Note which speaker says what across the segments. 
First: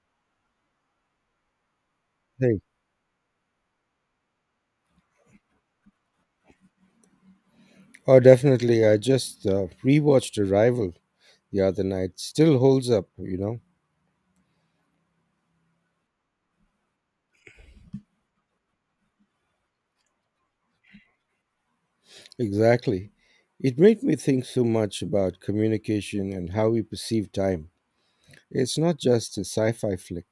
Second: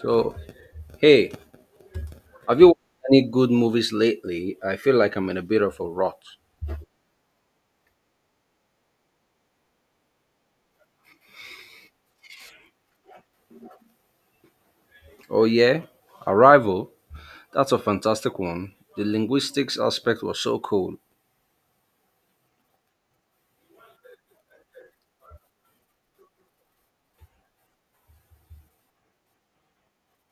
Speaker 1: So, hey, have
Speaker 2: Hey.
Speaker 1: you watched any good movies lately? I feel like I'm in a bit of a rut.
Speaker 2: Oh, definitely. I just rewatched Arrival the other night. Still holds up, you know?
Speaker 1: Oh, yeah? Arrival? That's a fantastic one. The linguistics aspect was so cool.
Speaker 2: Exactly. It made me think so much about communication and how we perceive time. It's not just a sci fi flick.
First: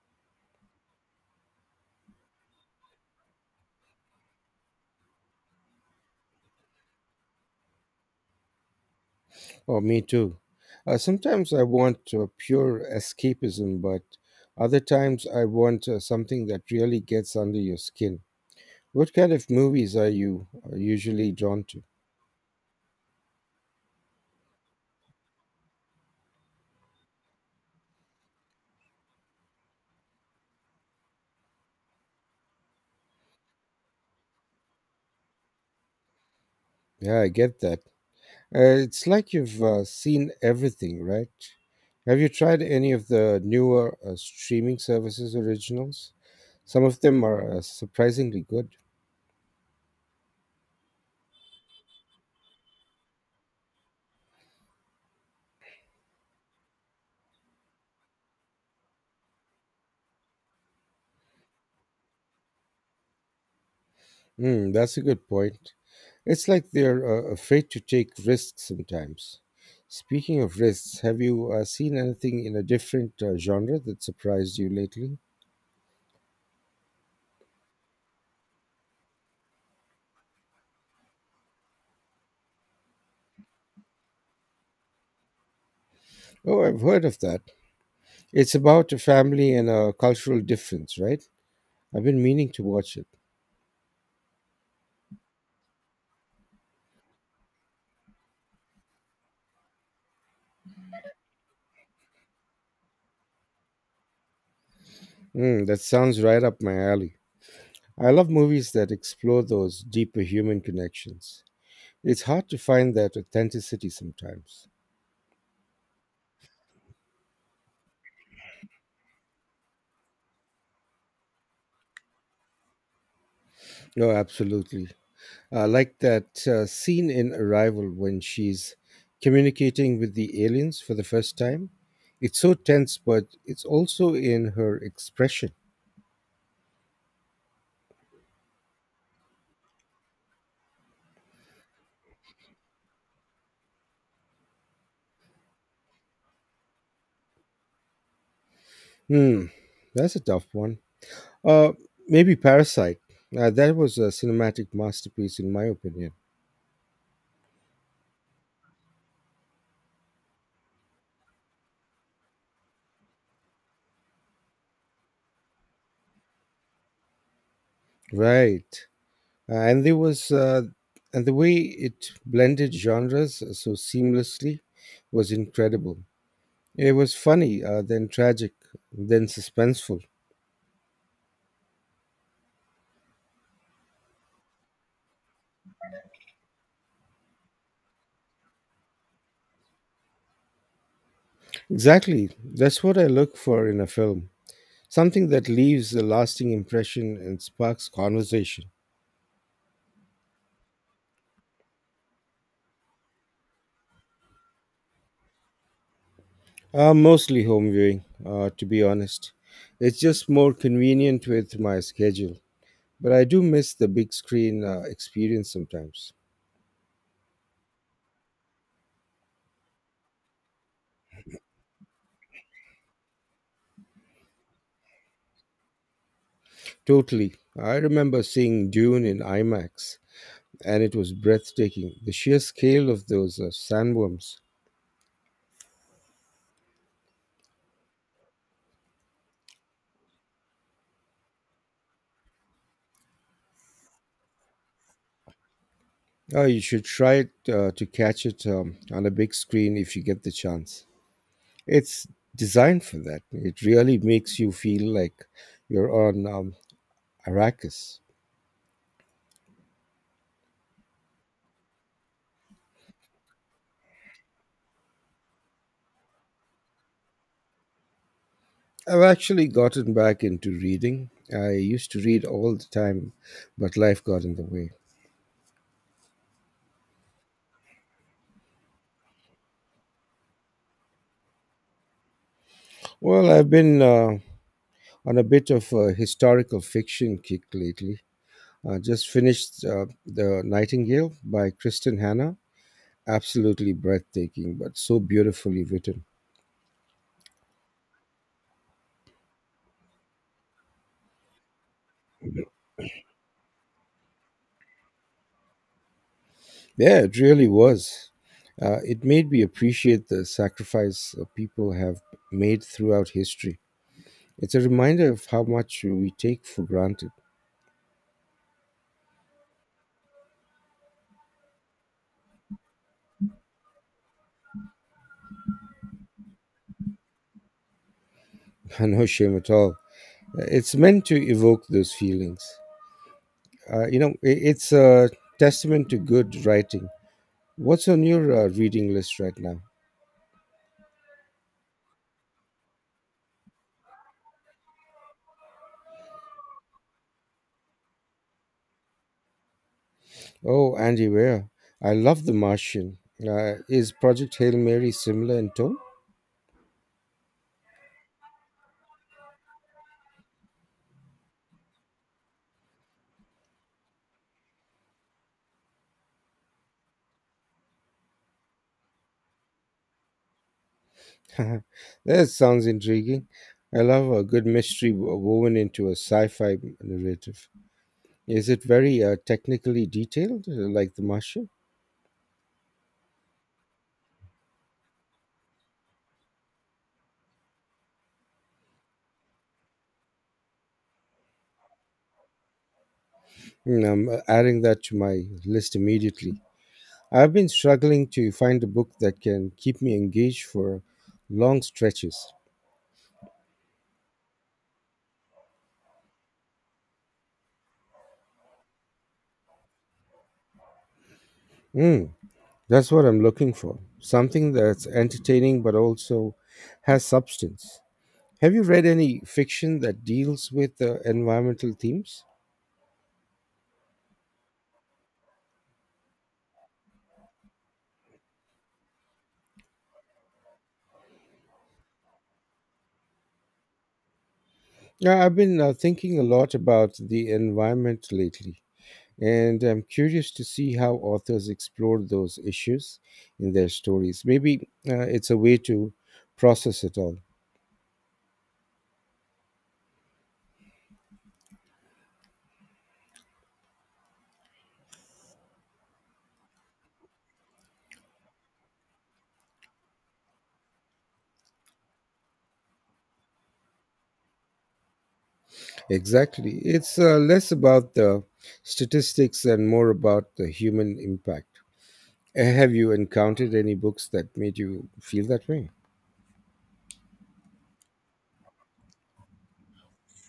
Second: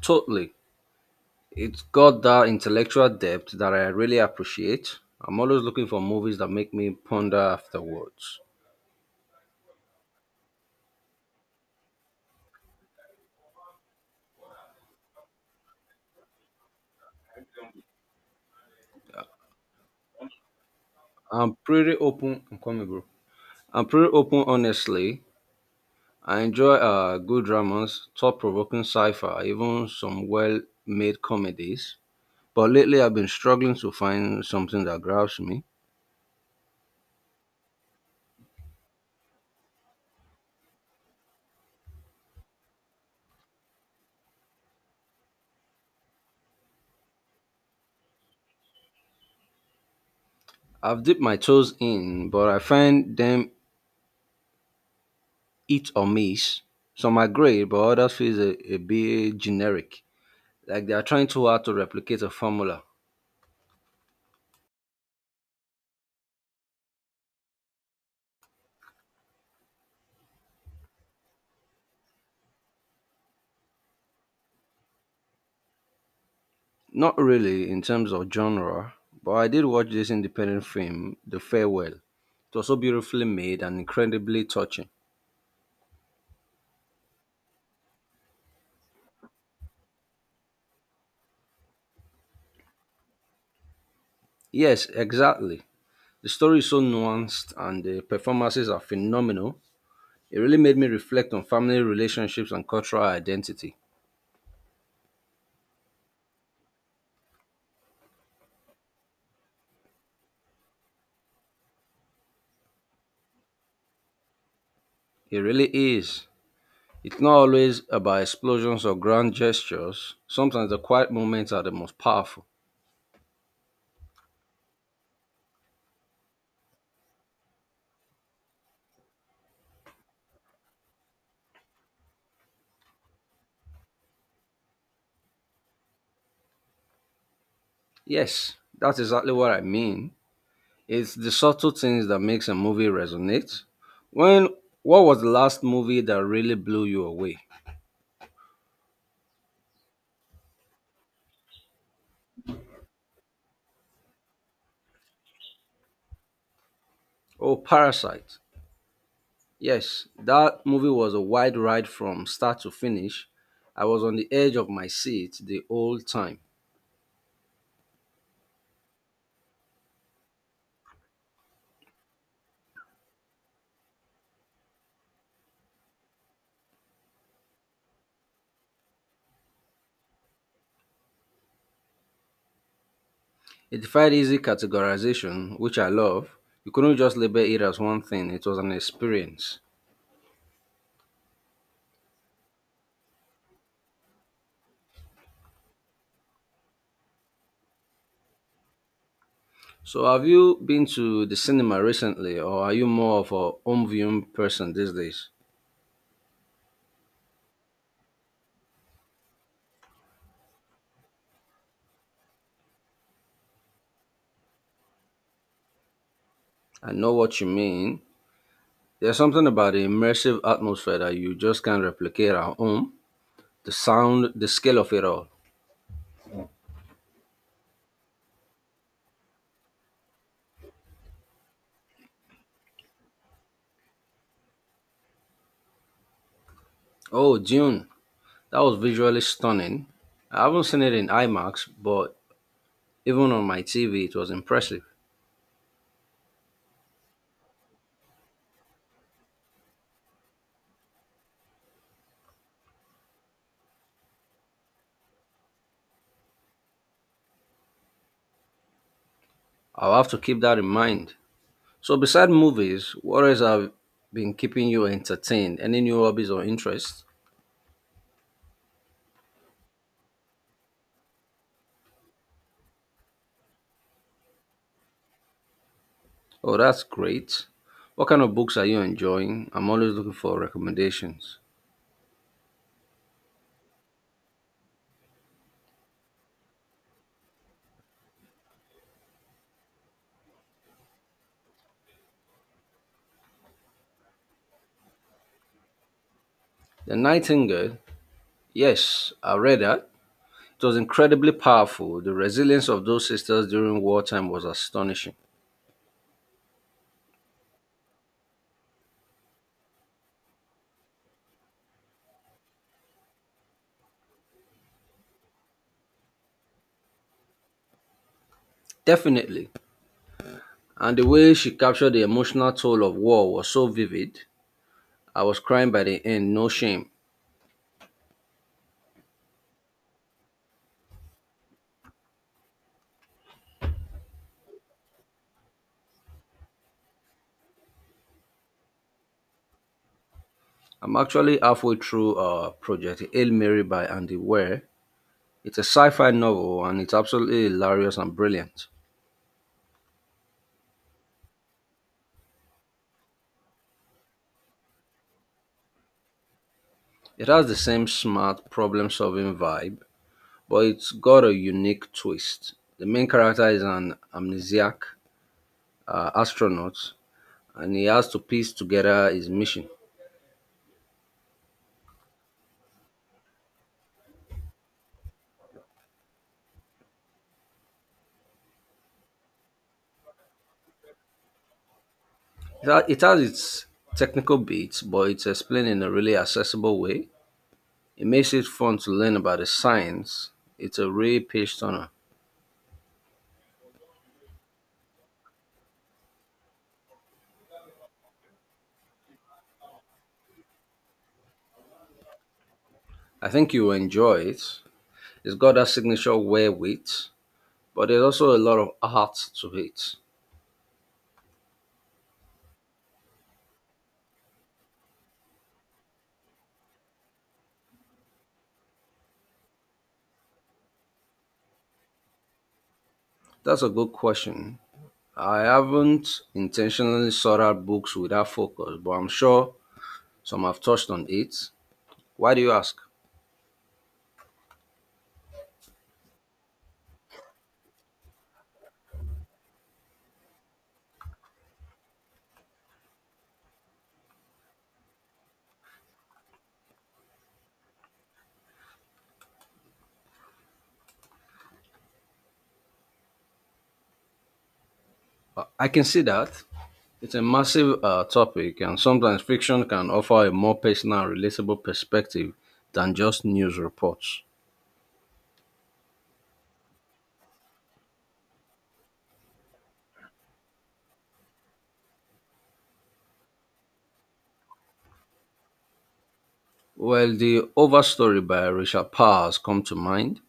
Speaker 1: Totally. It's got that intellectual depth that I really appreciate. I'm always looking for movies that make me ponder afterwards.
Speaker 2: Oh, me too. Sometimes I want pure escapism, but other times I want something that really gets under your skin. What kind of movies are you usually
Speaker 1: I'm
Speaker 2: drawn to?
Speaker 1: pretty open. I'm coming, bro. I'm pretty open, honestly. I enjoy good dramas, thought provoking sci fi, even some well made comedies. But lately, I've been struggling to find something that grabs me.
Speaker 2: Yeah, I get that. It's like you've seen everything, right? Have you tried any of the newer streaming services originals? Some of them are surprisingly good.
Speaker 1: I've dipped my toes in, but I find them hit or miss. Some are great, but others feel a bit generic, like they are trying too hard to replicate a formula.
Speaker 2: Mm, that's a good point. It's like they're afraid to take risks sometimes. Speaking of risks, have you seen anything in a different genre that surprised you lately?
Speaker 1: Not really in terms of genre, but I did watch this independent film, The Farewell. It was so beautifully made and incredibly touching.
Speaker 2: Oh, I've heard of that. It's about a family and a cultural difference, right? I've been meaning to watch it.
Speaker 1: Yes, exactly. The story is so nuanced and the performances are phenomenal. It really made me reflect on family relationships and cultural identity.
Speaker 2: Mm, that sounds right up my alley. I love movies that explore those deeper human connections. It's hard to find that authenticity sometimes.
Speaker 1: It really is. It's not always about explosions or grand gestures. Sometimes the quiet moments are the most powerful.
Speaker 2: No, absolutely. Like that scene in Arrival when she's communicating with the aliens for the first time. It's so tense, but it's also in her expression.
Speaker 1: Yes, that's exactly what I mean. It's the subtle things that makes a movie resonate. When what was the last movie that really blew you away?
Speaker 2: Hmm, that's a tough one. Uh, Maybe Parasite. That was a cinematic masterpiece, in my opinion.
Speaker 1: Oh, Parasite. Yes, that movie was a wide ride from start to finish. I was on the edge of my seat the whole time.
Speaker 2: Right. And there was and the way it blended genres so seamlessly was incredible. It was funny, then tragic, then suspenseful.
Speaker 1: It defied easy categorization, which I love. You couldn't just label it as one thing, it was an experience.
Speaker 2: Exactly, that's what I look for in a film, something that leaves a lasting impression and sparks conversation.
Speaker 1: So, have you been to the cinema recently, or are you more of a home viewing person these days?
Speaker 2: Mostly home viewing, to be honest. It's just more convenient with my schedule, but I do miss the big screen experience sometimes.
Speaker 1: I know what you mean. There's something about the immersive atmosphere that you just can't replicate at home. The sound, the scale of it all.
Speaker 2: Totally. I remember seeing Dune in IMAX and it was breathtaking. The sheer scale of those sandworms.
Speaker 1: Oh, Dune, that was visually stunning. I haven't seen it in IMAX, but even on my TV, it was impressive.
Speaker 2: Oh, you should try it, to catch it on a big screen if you get the chance. It's designed for that. It really makes you feel like you're on Arrakis.
Speaker 1: I'll have to keep that in mind. So, beside movies, what else have been keeping you entertained? Any new hobbies or interests?
Speaker 2: I've actually gotten back into reading. I used to read all the time, but life got in the way.
Speaker 1: Oh, that's great. What kind of books are you enjoying? I'm always looking for recommendations.
Speaker 2: Well, I've been on a bit of a historical fiction kick lately. I just finished The Nightingale by Kristen Hanna. Absolutely breathtaking, but so beautifully written.
Speaker 1: The Nightingale, yes, I read that. It was incredibly powerful. The resilience of those sisters during wartime was astonishing.
Speaker 2: Yeah, it really was. It made me appreciate the sacrifice people have made throughout history. It's a reminder of how much we take for granted.
Speaker 1: Definitely. And the way she captured the emotional toll of war was so vivid. I was crying by the end, no shame.
Speaker 2: No shame at all. It's meant to evoke those feelings. It's a testament to good writing. What's on your reading list right now?
Speaker 1: I'm actually halfway through Project Hail Mary by Andy Weir. It's a sci fi novel and it's absolutely hilarious and brilliant.
Speaker 2: Oh, Andy Weir. I love The Martian. Is Project Hail Mary similar in tone?
Speaker 1: It has the same smart problem solving vibe, but it's got a unique twist. The main character is an amnesiac astronaut and he has to piece together his mission.
Speaker 2: That sounds intriguing. I love a good mystery woven into a sci fi narrative. Is it very technically detailed, like The Martian?
Speaker 1: It has its technical beats, but it's explained in a really accessible way. It makes it fun to learn about the science. It's a real page turner.
Speaker 2: Mm, I'm adding that to my list immediately. I've been struggling to find a book that can keep me engaged for long stretches.
Speaker 1: I think you will enjoy it. It's got that signature wherewith but there's also a lot of art to it.
Speaker 2: Mm, that's what I'm looking for. Something that's entertaining but also has substance. Have you read any fiction that deals with environmental themes?
Speaker 1: That's a good question. I haven't intentionally sought out books with that focus, but I'm sure some have touched on it. Why do you ask?
Speaker 2: Yeah, I've been thinking a lot about the environment lately, and I'm curious to see how authors explore those issues in their stories. Maybe it's a way to process it all.
Speaker 1: I can see that. It's a massive topic, and sometimes fiction can offer a more personal and relatable perspective than just news reports.
Speaker 2: Exactly. It's less about the statistics and more about the human impact. Have you encountered any books that made you feel that way?
Speaker 1: Well, the Overstory by Richard Parr has come to mind.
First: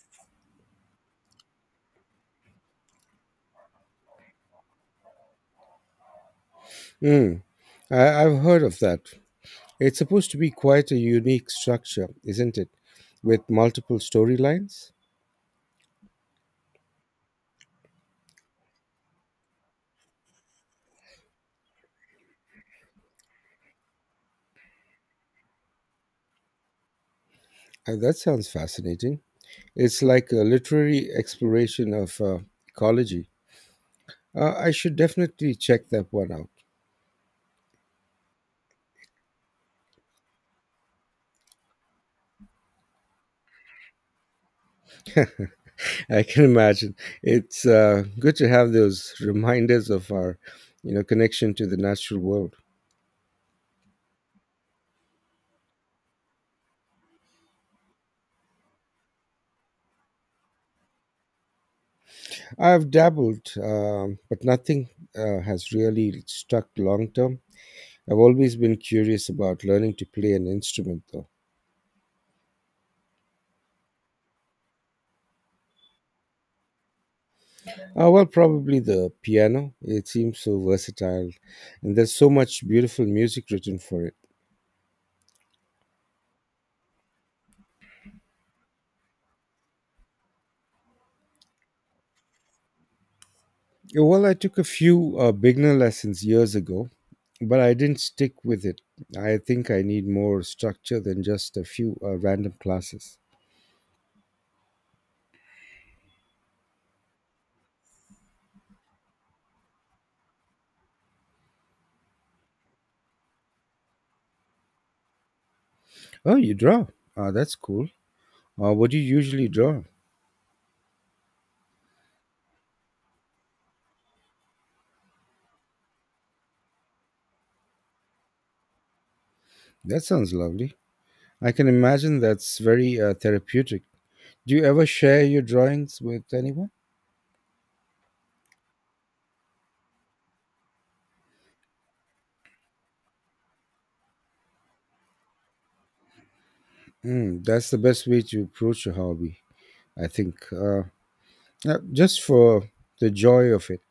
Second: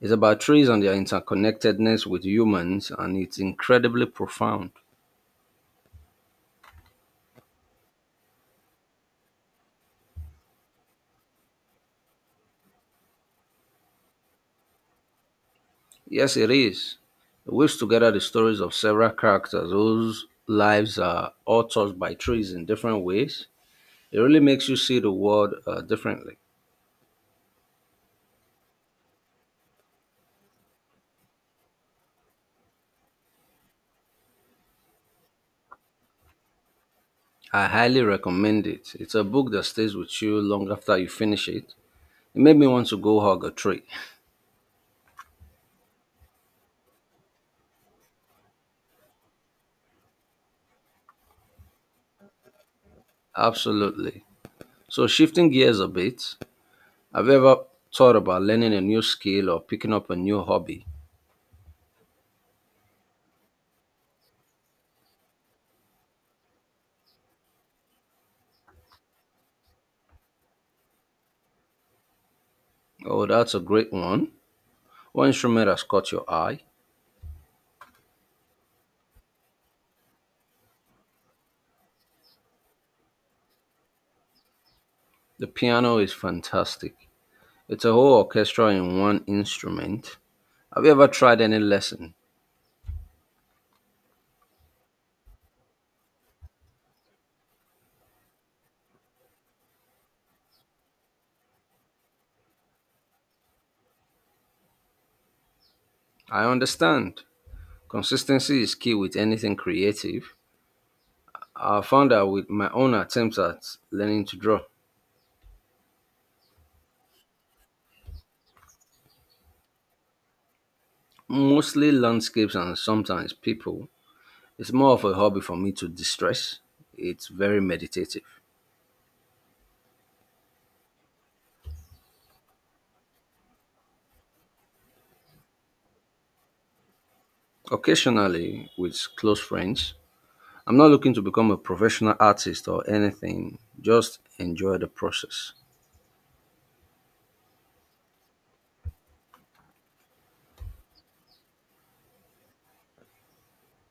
Speaker 1: It's about trees and their interconnectedness with humans, and it's incredibly profound.
Speaker 2: Mm, I've heard of that. It's supposed to be quite a unique structure, isn't it? With multiple storylines?
Speaker 1: Yes, it is. It weaves together the stories of several characters whose lives are all touched by trees in different ways. It really makes you see the world differently.
Speaker 2: That sounds fascinating. It's like a literary exploration of ecology. I should definitely check that one out.
Speaker 1: I highly recommend it. It's a book that stays with you long after you finish it. It made me want to go hug a tree.
Speaker 2: I can imagine. It's good to have those reminders of our, you know, connection to the natural world.
Speaker 1: Absolutely. So, shifting gears a bit, have you ever thought about learning a new skill or picking up a new hobby?
Speaker 2: I've dabbled, but nothing has really stuck long term. I've always been curious about learning to play an instrument, though.
Speaker 1: Oh, that's a great one. What instrument has caught your eye?
Speaker 2: Well, probably the piano. It seems so versatile, and there's so much beautiful music written for it.
Speaker 1: The piano is fantastic. It's a whole orchestra in one instrument. Have you ever tried any lesson?
Speaker 2: Yeah. Well, I took a few beginner lessons years ago, but I didn't stick with it. I think I need more structure than just a few random classes.
Speaker 1: I understand. Consistency is key with anything creative. I found out with my own attempts at learning to draw,
Speaker 2: Oh, you draw? Ah, that's cool. What do you usually draw?
Speaker 1: mostly landscapes and sometimes people. It's more of a hobby for me to distress. It's very meditative.
Speaker 2: That sounds lovely. I can imagine that's very therapeutic. Do you ever share your drawings with anyone?
Speaker 1: Occasionally, with close friends, I'm not looking to become a professional artist or anything, just enjoy the process.
Speaker 2: Mm, that's the best way to approach a hobby, I think. Just for the joy of it.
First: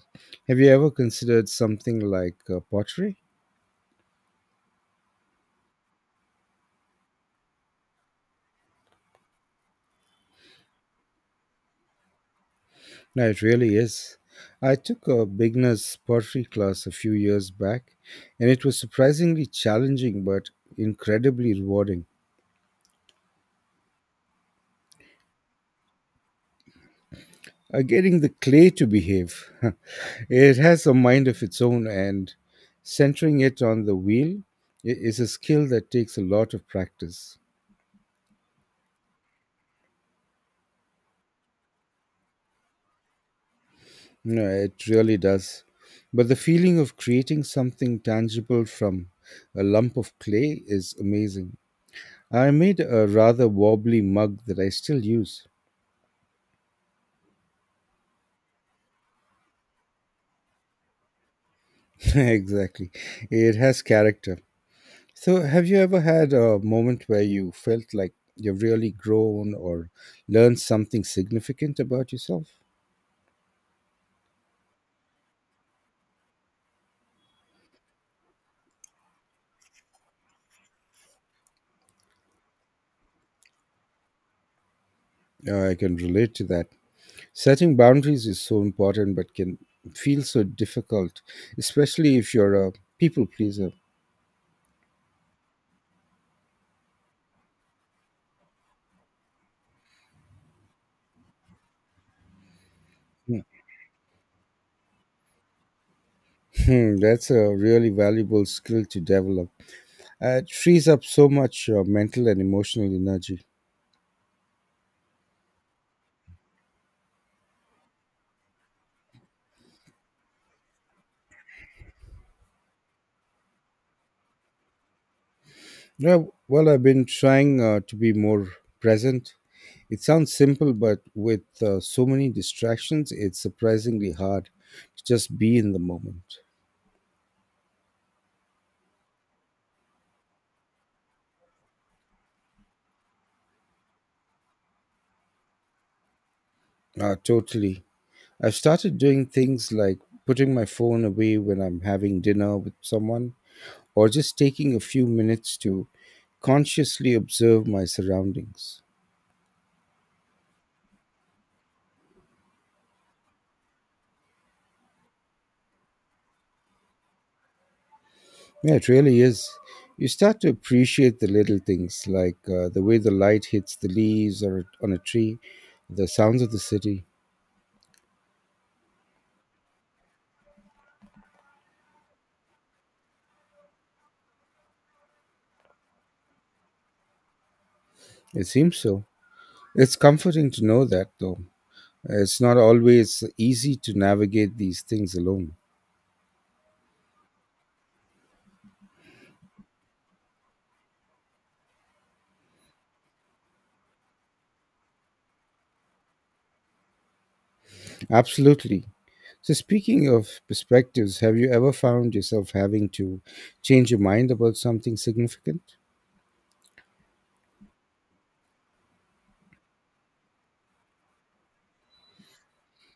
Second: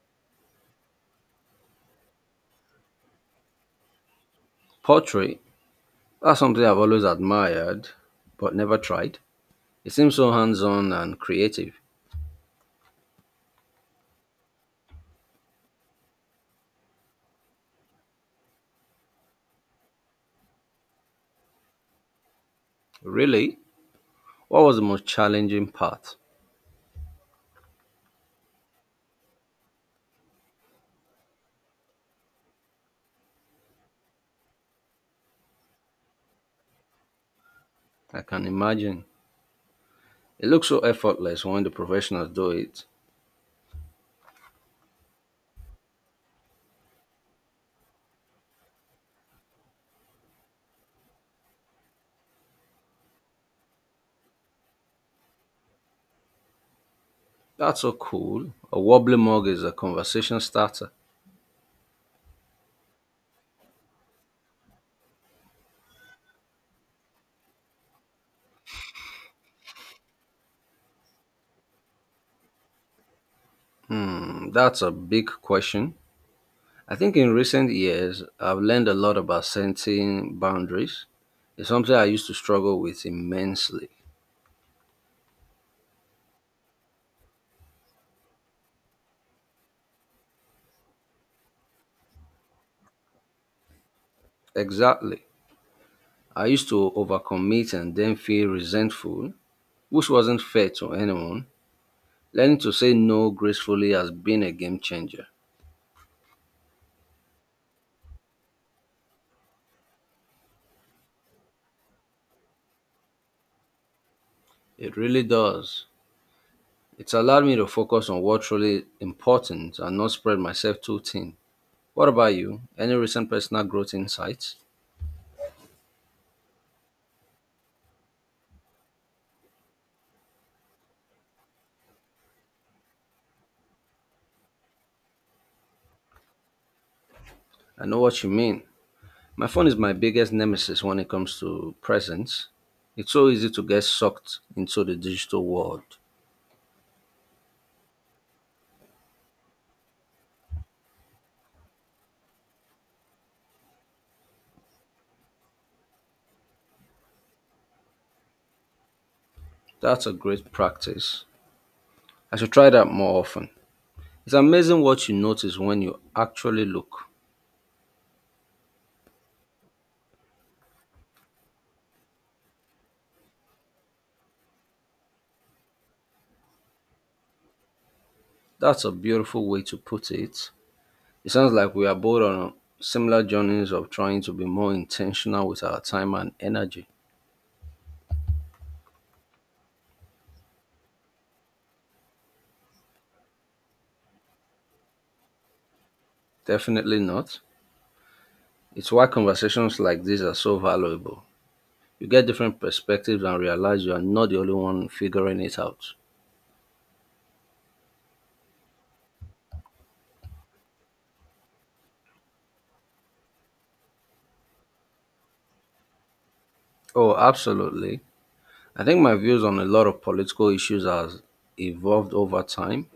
Speaker 2: Have you ever considered something like pottery?
Speaker 1: Pottery. That's something I've always admired but never tried. It seems so hands on and creative.
Speaker 2: No, it really is. I took a beginner's pottery class a few years back, and it was surprisingly challenging but incredibly rewarding.
Speaker 1: Really? What was the most challenging part?
Speaker 2: Getting the clay to behave, it has a mind of its own, and centering it on the wheel is a skill that takes a lot of practice.
Speaker 1: I can imagine. It looks so effortless when the professionals do it.
Speaker 2: No, it really does. But the feeling of creating something tangible from a lump of clay is amazing. I made a rather wobbly mug that I still use.
Speaker 1: That's so cool. A wobbly mug is a conversation starter.
Speaker 2: Exactly. It has character. So, have you ever had a moment where you felt like you've really grown or learned something significant about yourself?
Speaker 1: Mm, that's a big question. I think in recent years, I've learned a lot about setting boundaries. It's something I used to struggle with immensely.
Speaker 2: I can relate to that. Setting boundaries is so important, but can feel so difficult, especially if you're a people pleaser.
Speaker 1: Exactly. I used to overcommit and then feel resentful, which wasn't fair to anyone. Learning to say no
Speaker 2: Hmm,
Speaker 1: gracefully has been a game changer.
Speaker 2: That's a really valuable skill to develop. It frees up so much mental and emotional energy.
Speaker 1: It really does. It's allowed me to focus on what's truly important and not spread myself too thin. What about you? Any recent personal growth insights?
Speaker 2: Yeah, well, I've been trying to be more present. It sounds simple, but with so many distractions, it's surprisingly hard to just be in the moment.
Speaker 1: I know what you mean. My phone is my biggest nemesis when it comes to presents. It's so easy to get sucked into the digital world.
Speaker 2: Totally. I've started doing things like putting my phone away when I'm having dinner with someone, or just taking a few minutes to consciously observe my surroundings.
Speaker 1: That's a great practice. I should try that more often. It's amazing what you notice when you actually look.
Speaker 2: Yeah, it really is. You start to appreciate the little things like the way the light hits the leaves or on a tree, the sounds of the city.
Speaker 1: That's a beautiful way to put it. It sounds like we are both on similar journeys of trying to be more intentional with our time and energy.
Speaker 2: It seems so. It's comforting to know that, though. It's not always easy to navigate these things alone.
Speaker 1: Definitely not. It's why conversations like these are so valuable. You get different perspectives and realize you are not the only one figuring it out.
Speaker 2: Absolutely. So, speaking of perspectives, have you ever found yourself having to change your mind about something significant?
Speaker 1: Oh, absolutely. I think my views on a lot of political issues has evolved over time.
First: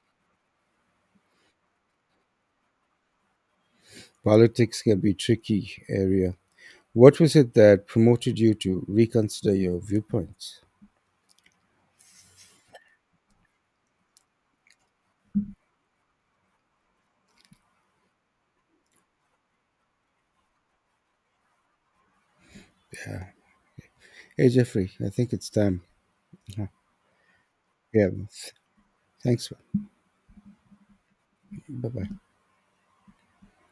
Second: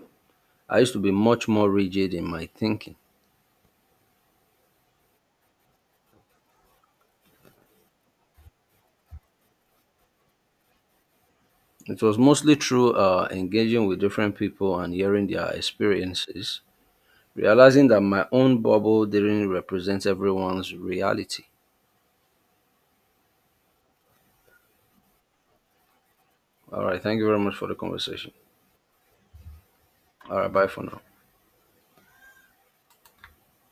Speaker 1: I used to be much more rigid in my thinking.
Speaker 2: Politics can be tricky area. What was it that promoted you to reconsider your viewpoints?
Speaker 1: It was mostly through engaging with different people and hearing their experiences, realizing that my own bubble didn't represent everyone's reality.
Speaker 2: Hey, Jeffrey, I think it's time. Uh-huh.
Speaker 1: All right. Thank you very much for the
Speaker 2: Yeah,
Speaker 1: conversation.
Speaker 2: thanks.
Speaker 1: All right. Bye for now.
Speaker 2: Bye bye.